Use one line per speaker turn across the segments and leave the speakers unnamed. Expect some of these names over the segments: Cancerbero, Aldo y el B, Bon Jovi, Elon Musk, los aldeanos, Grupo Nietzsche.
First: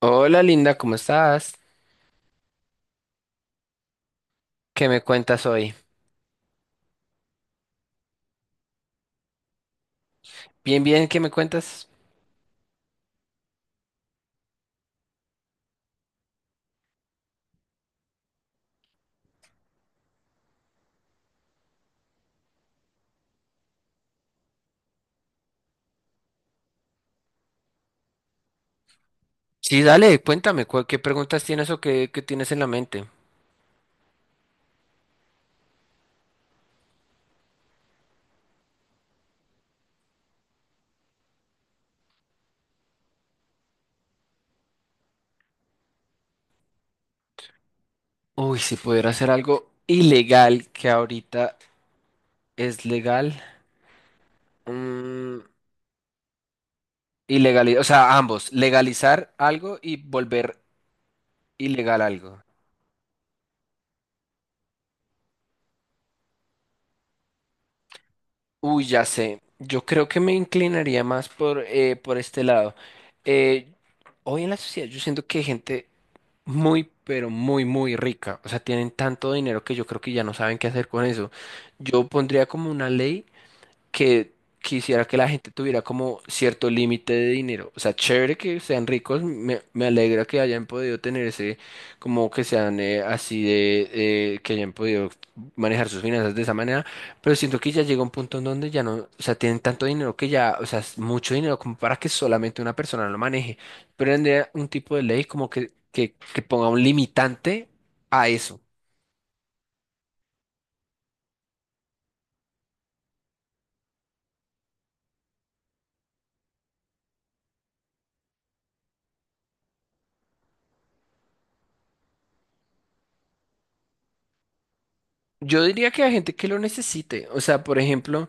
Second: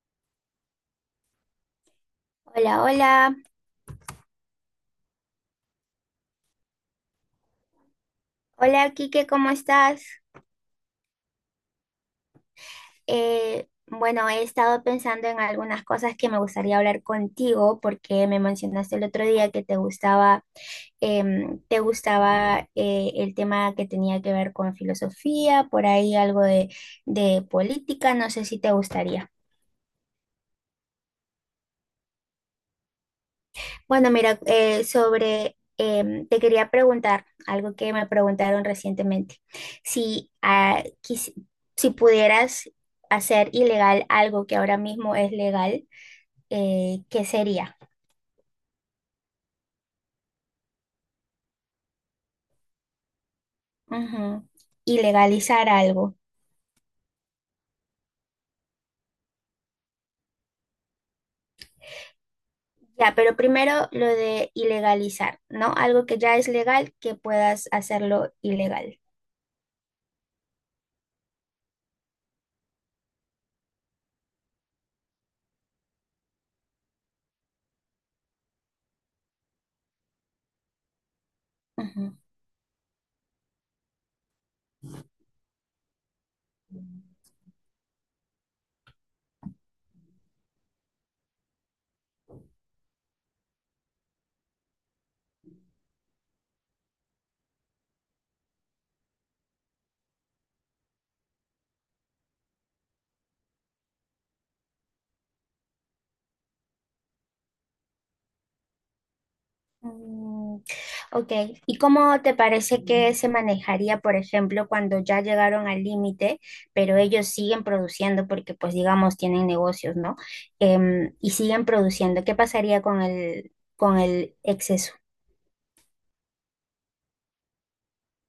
Hola linda, ¿cómo estás?
Hola, hola.
¿Qué me cuentas hoy?
Hola, Kike. ¿Cómo estás?
Bien, bien, ¿qué me cuentas?
Bueno, he estado pensando en algunas cosas que me gustaría hablar contigo porque me mencionaste el otro día que te gustaba, el tema que tenía que ver con filosofía, por ahí algo de política, no sé si te gustaría.
Sí, dale, cuéntame, cu- ¿qué preguntas tienes o qué tienes en la mente?
Bueno, mira, sobre, te quería preguntar algo que me preguntaron recientemente. Si, ah, quis- si pudieras hacer ilegal algo que ahora mismo es legal, ¿qué sería?
Uy, si pudiera hacer algo ilegal que ahorita es legal.
Ujú.
Mm,
Ilegalizar algo.
ilegali- o sea, ambos, legalizar algo y volver ilegal algo.
Ya, pero primero lo de ilegalizar, ¿no? Algo que ya es legal, que puedas hacerlo
Uy,
ilegal.
ya sé, yo creo que me inclinaría más por este lado. Eh, hoy en la sociedad yo siento que hay gente muy, pero muy, muy rica. O sea, tienen tanto dinero que yo creo que ya no saben qué hacer con eso. Yo
Ujú.
pondría como una ley que quisiera que la gente tuviera como cierto límite de dinero. O sea, chévere que sean ricos, me alegra que hayan podido tener ese, como que sean así de, que hayan podido manejar sus finanzas de esa manera, pero siento que ya llega un punto en donde ya no, o sea, tienen tanto dinero que ya, o sea, es mucho dinero como para que solamente una persona lo maneje. Pero tendría un tipo de ley como que ponga un limitante a eso.
Mm, ok, ¿y cómo te parece que se manejaría, por ejemplo, cuando ya llegaron al límite, pero ellos siguen produciendo porque, pues, digamos, tienen negocios, ¿no? Y siguen produciendo. ¿Qué pasaría con el ex...
Yo diría que hay gente que lo necesite. O sea, por ejemplo,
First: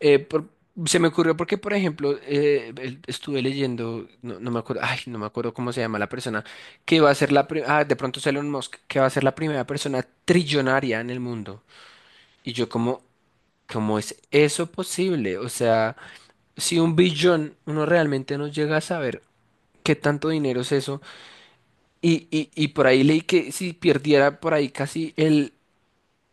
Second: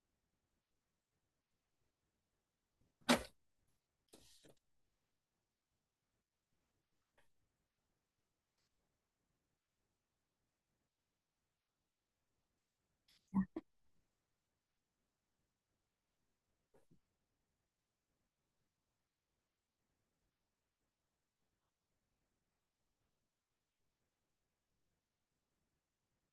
eh, por- se me ocurrió porque, por ejemplo, estuve leyendo, no, no me acuerdo, ay, no me acuerdo cómo se llama la persona, que va a ser la pri- ah, de pronto es Elon Musk, que va a ser la primera persona trillonaria en el mundo. Y yo como, ¿cómo es eso posible? O sea, si un billón uno realmente no llega a saber qué tanto dinero es eso, y por ahí leí que si perdiera por ahí casi el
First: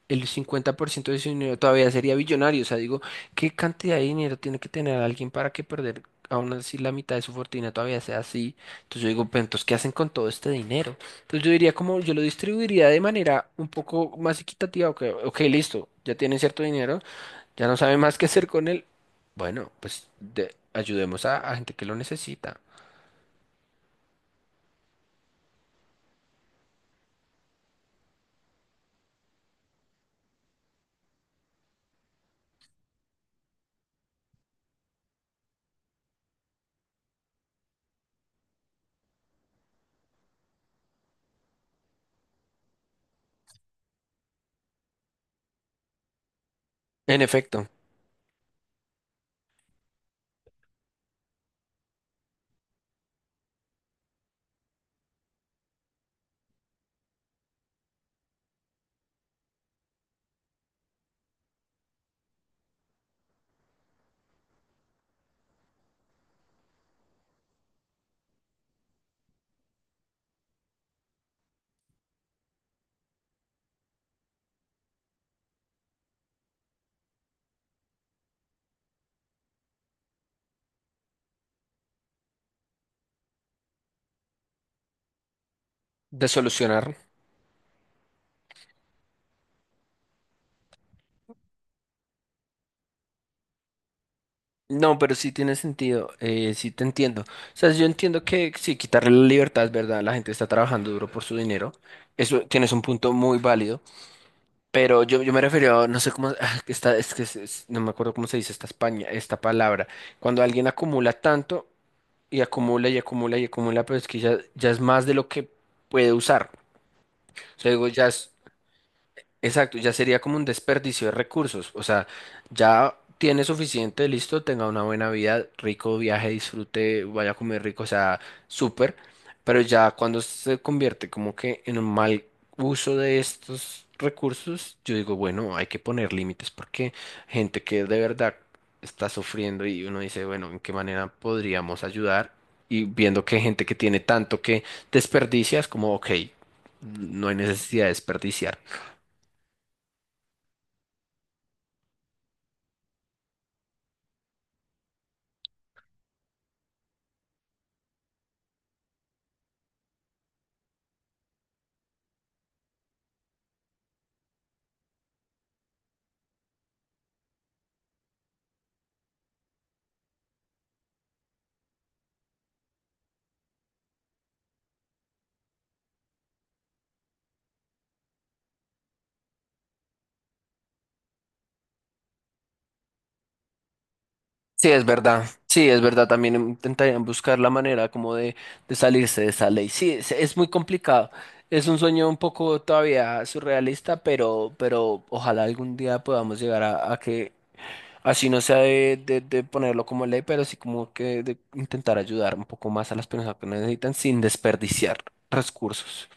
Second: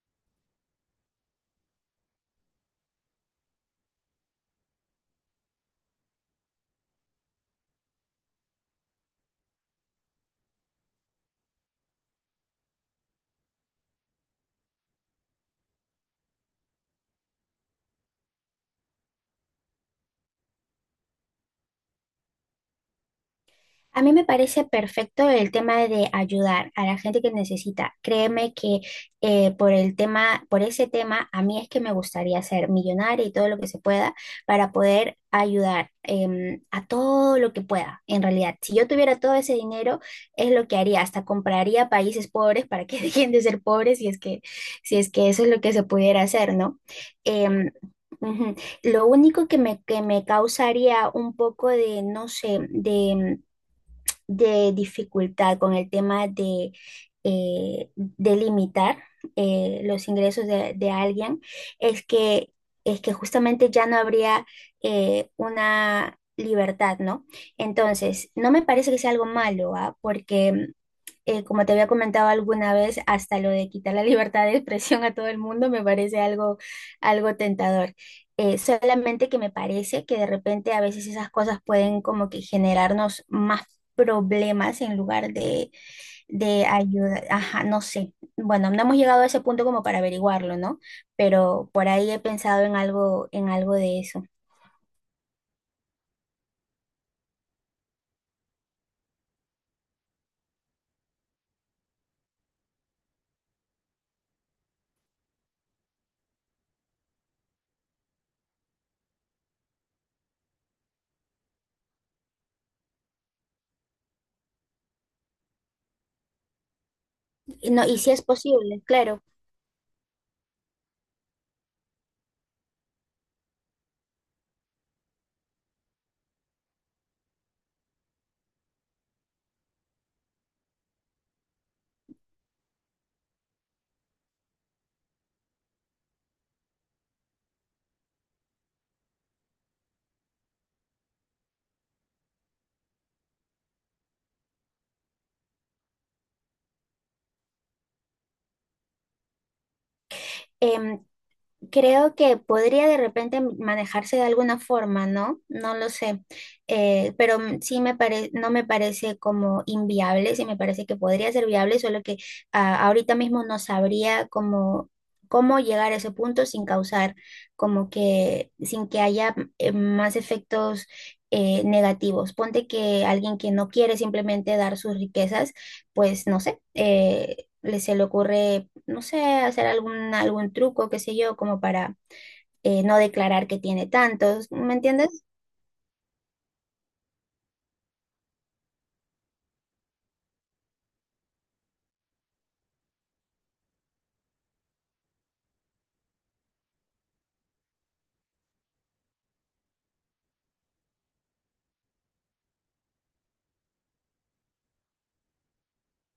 el 50% de su dinero todavía sería billonario. O sea, digo, ¿qué cantidad de dinero tiene que tener alguien para que perder aún así la mitad de su fortuna todavía sea así? Entonces yo digo, pero entonces, ¿qué hacen con todo este dinero? Entonces yo diría como yo lo distribuiría de manera un poco más equitativa. Ok, ok, listo, ya tienen cierto dinero, ya no saben más qué hacer con él. Bueno, pues de- ayudemos a gente que lo necesita.
A mí me parece perfecto el tema de ayudar a la gente que necesita. Créeme que por el tema, por ese tema, a mí es que me gustaría ser millonaria y todo lo que se pueda para poder ayudar a todo lo que pueda, en realidad. Si yo tuviera todo ese dinero, es lo que haría. Hasta compraría países pobres para que dejen de ser pobres, si es que, si es que eso es lo que se pudiera hacer, ¿no?
En efecto,
Em, Ujú. Lo único que me, causaría un poco de, no sé, de dificultad con el tema de limitar los ingresos de, alguien es que, es que justamente ya no habría una libertad, ¿no? Entonces, no me parece que sea algo malo, ¿ah? Porque como te había comentado alguna vez, hasta lo de quitar la libertad de expresión a todo el mundo me parece algo, tentador. Solamente que me parece que de repente a veces esas cosas pueden como que generarnos más problemas en lugar de,
de
de
solucionar.
ayuda. Ajá, no sé. Bueno, no hemos llegado a ese punto como para averiguarlo, ¿no? Pero por ahí he pensado en algo de eso.
No, pero sí tiene sentido, sí te entiendo. O sea, yo entiendo que sí, quitarle la libertad es verdad, la gente está trabajando duro por su dinero, eso tienes un punto muy válido, pero yo me refería, a- no sé cómo, ah, que está, es que es- no me acuerdo cómo se dice esta España, esta palabra, cuando alguien acumula tanto y acumula y acumula y acumula, pero es que ya, ya es más de lo que puede usar. O sea,
Y no,
digo,
y
ya
si es
es
posible, claro.
exacto, ya sería como un desperdicio de recursos. O sea, ya tiene suficiente, listo, tenga una buena vida, rico viaje, disfrute, vaya a comer rico, o sea, súper. Pero ya cuando se convierte como que en un mal uso de estos recursos, yo digo, bueno, hay que poner límites porque gente que de verdad está sufriendo y uno dice, bueno, ¿en qué manera podríamos ayudar? Y viendo que hay gente que tiene tanto que desperdicia, es como, ok, no hay necesidad de desperdiciar.
Em, Creo que podría de repente manejarse de alguna forma, ¿no? No lo sé. Pero sí me parece, no me parece como inviable, sí me parece que podría ser viable, solo que ahorita mismo no sabría cómo, cómo llegar a ese punto sin causar como que, sin que haya más efectos negativos. Ponte que alguien que no quiere simplemente dar sus riquezas, pues no sé, le se le ocurre no sé, hacer algún, truco, qué sé yo, como para no declarar que tiene tantos,
Sí,
¿me
es
entiendes?
verdad. Sí, es verdad. También intentarían buscar la manera como de salirse de esa ley. Sí, es muy complicado. Es un sueño un poco todavía surrealista, pero ojalá algún día podamos llegar a que así no sea de, de ponerlo como ley, pero sí como que de intentar ayudar un poco más a las personas que necesitan sin desperdiciar recursos.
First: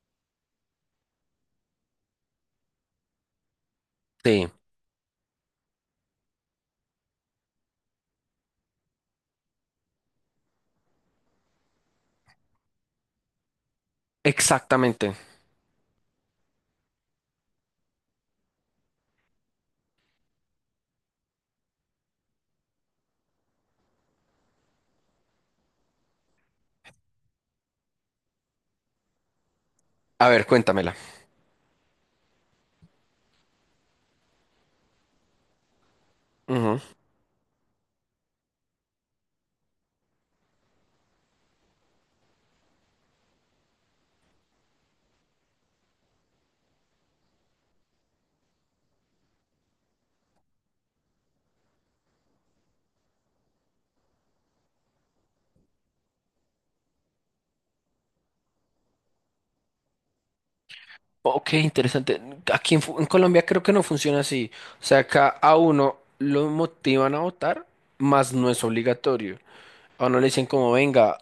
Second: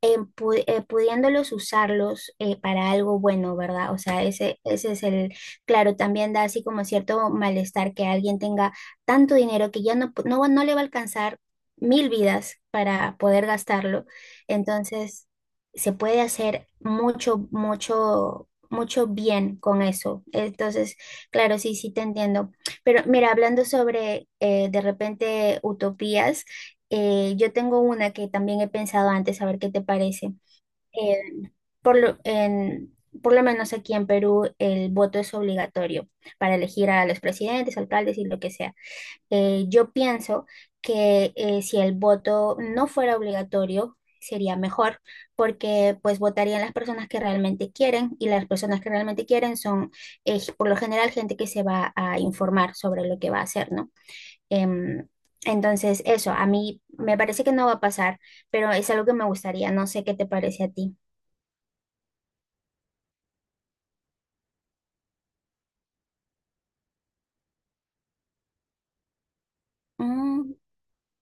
Pudiéndolos usarlos para algo bueno, ¿verdad? O sea,
Sí,
ese es el, claro, también da así como cierto malestar que alguien tenga tanto dinero que ya no, no le va a alcanzar mil vidas para poder gastarlo.
exactamente.
Entonces, se puede hacer mucho, mucho, mucho bien con eso. Entonces, claro, sí, sí te entiendo. Pero mira, hablando sobre de repente utopías. Yo tengo una que también he pensado antes, a ver qué te
A
parece.
ver, cuéntamela.
Eh, por lo, en- por lo menos aquí en Perú el voto es obligatorio para elegir a los presidentes, alcaldes y lo que sea. Yo pienso que si el voto no fuera obligatorio, sería mejor, porque pues votarían las personas que realmente quieren y las personas que realmente quieren son por lo general gente que se va a informar sobre lo que va a hacer, ¿no? Em, entonces, eso, a mí me parece que no va a pasar, pero es algo que me gustaría, no sé qué te parece a ti.
Ok, interesante. Aquí en, Fu- en Colombia creo que no funciona así. O sea, acá a uno lo motivan a votar, más no es obligatorio. A uno le dicen
Mm,
como, venga,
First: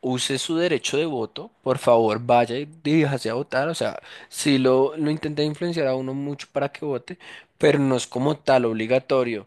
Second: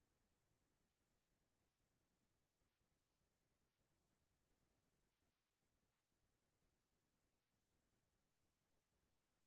use su derecho de voto, por favor, vaya y diríjase a votar. O sea, sí lo intenté influenciar a uno mucho para que vote, pero no es como tal obligatorio.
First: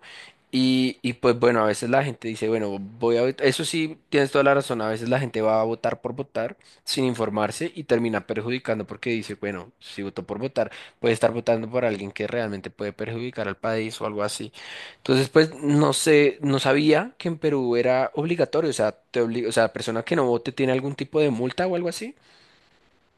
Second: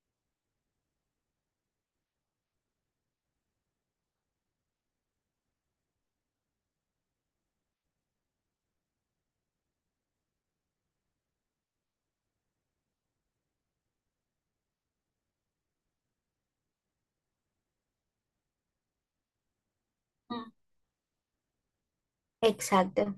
Y pues bueno, a veces la gente dice, bueno, voy a votar. Eso sí, tienes toda la razón. A veces la gente va a votar por votar sin informarse y termina perjudicando porque dice, bueno, si votó por votar, puede estar votando por alguien que realmente puede perjudicar al país o algo así. Entonces, pues, no sé, no sabía que en Perú era obligatorio, o sea, te obli- o sea, la persona que no
mm,
vote tiene algún tipo de multa o algo así.
exacto.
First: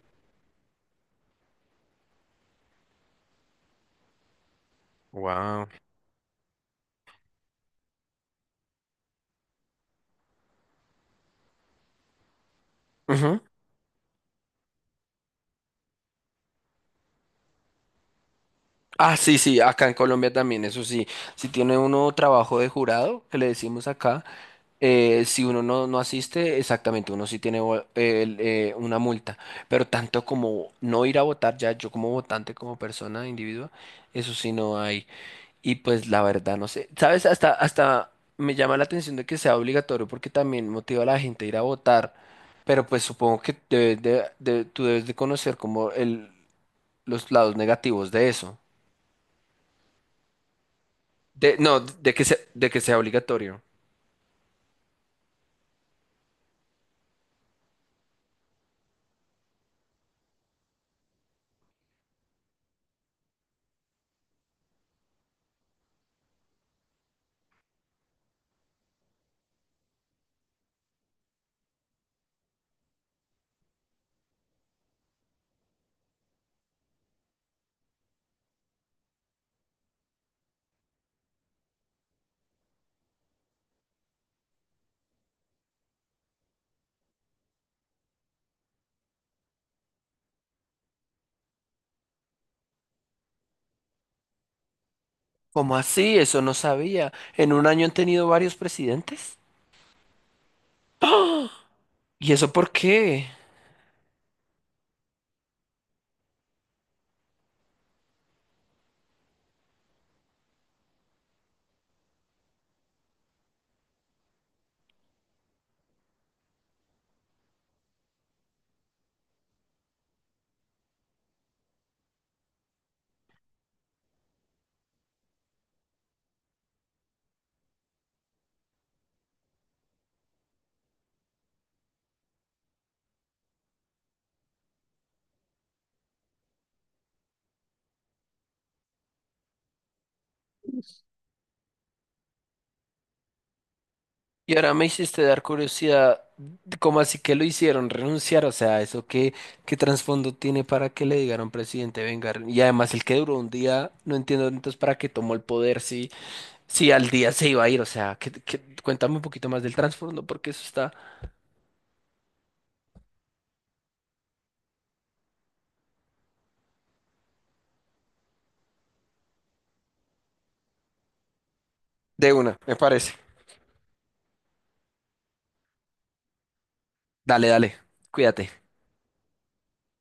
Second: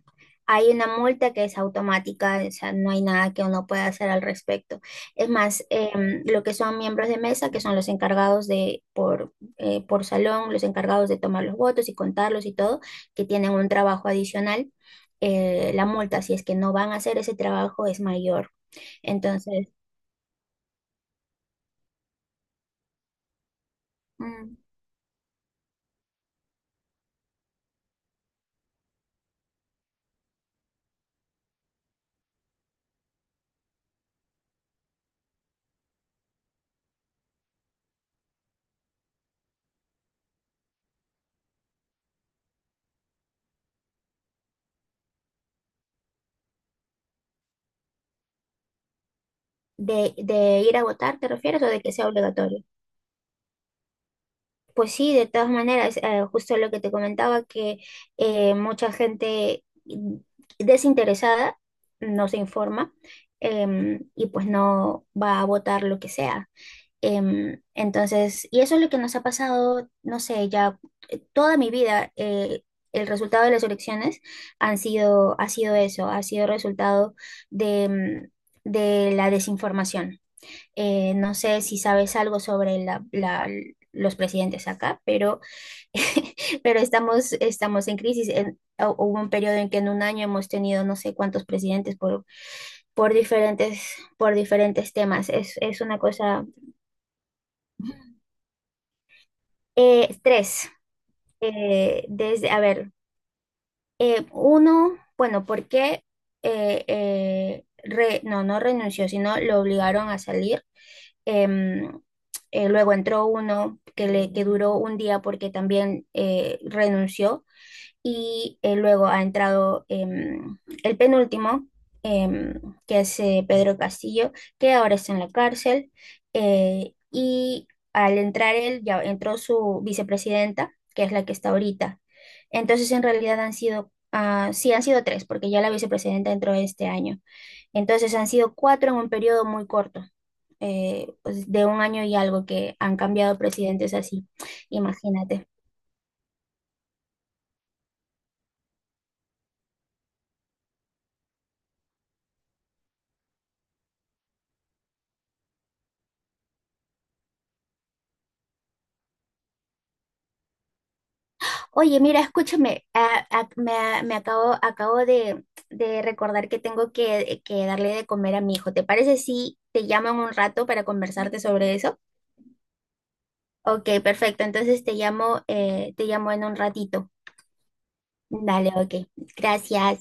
Hay una multa que es automática, o sea, no hay nada que uno pueda hacer al respecto. Es más,
Wow.
lo que son miembros de mesa, que son los encargados por salón, los encargados de tomar los votos y contarlos y todo, que
Ujú.
tienen un trabajo adicional, la multa, si es que no van a hacer ese trabajo, es mayor.
Ah, sí, sí,
Entonces.
acá en Colombia también, eso sí. Si tiene uno trabajo de jurado, que le decimos acá,
mm,
si uno no, no asiste, exactamente, uno sí tiene vo- una multa. Pero tanto como no ir a votar ya, yo como votante, como persona, individuo, eso sí no hay. Y pues la verdad, no sé. ¿Sabes? Hasta, hasta me llama la atención de que sea obligatorio porque también motiva a la gente a ir a votar. Pero pues supongo que debes tú debes de conocer como el, los lados negativos de eso.
de ir a votar, ¿te
De,
refieres? ¿O
no,
de que sea obligatorio?
de que sea obligatorio.
Pues sí, de todas maneras, justo lo que te comentaba, que mucha gente desinteresada no se informa y pues no va a votar lo que sea. Entonces, y eso es lo que nos ha pasado, no sé, ya toda mi vida, el resultado de las elecciones han sido, ha sido eso, ha sido resultado de, em, de la desinformación. No sé si sabes algo sobre los presidentes acá, pero, pero estamos en crisis. Hubo un periodo en que en un año hemos tenido no sé cuántos presidentes por diferentes temas. Es,
¿Cómo
es una
así? Eso
cosa...
no sabía. ¿En un año han tenido varios presidentes?
Tres.
¿Y
Desde,
eso
a
por
ver,
qué?
uno, bueno, ¿por qué? No, no renunció, sino lo obligaron a salir. Em, Luego entró uno que duró un día porque también renunció. Y luego ha entrado el penúltimo, em, que es Pedro Castillo, que ahora está en la cárcel. Y al entrar él, ya entró su vicepresidenta, que es la que está ahorita. Entonces, en realidad sí, han sido tres, porque ya la vicepresidenta entró este año. Entonces han sido cuatro en un periodo muy corto, pues, de un año y algo que han cambiado presidentes así,
Y ahora me hiciste dar
imagínate.
curiosidad, ¿cómo así que lo hicieron renunciar? O sea, ¿eso qué, qué trasfondo tiene para que le digan a un presidente venga? Re- Y además el que duró un día, no entiendo entonces para qué tomó el poder si, si al día se iba a ir. O sea, que, cuéntame un poquito más del trasfondo porque eso está
Oye, mira, escúchame, me acabo de, recordar que tengo que darle de comer a mi hijo. ¿Te parece si te llamo en un rato para conversarte sobre eso?
de una, me parece.
Ok, perfecto, entonces te llamo en un ratito.
Dale, dale, cuídate.
Dale, ok, gracias.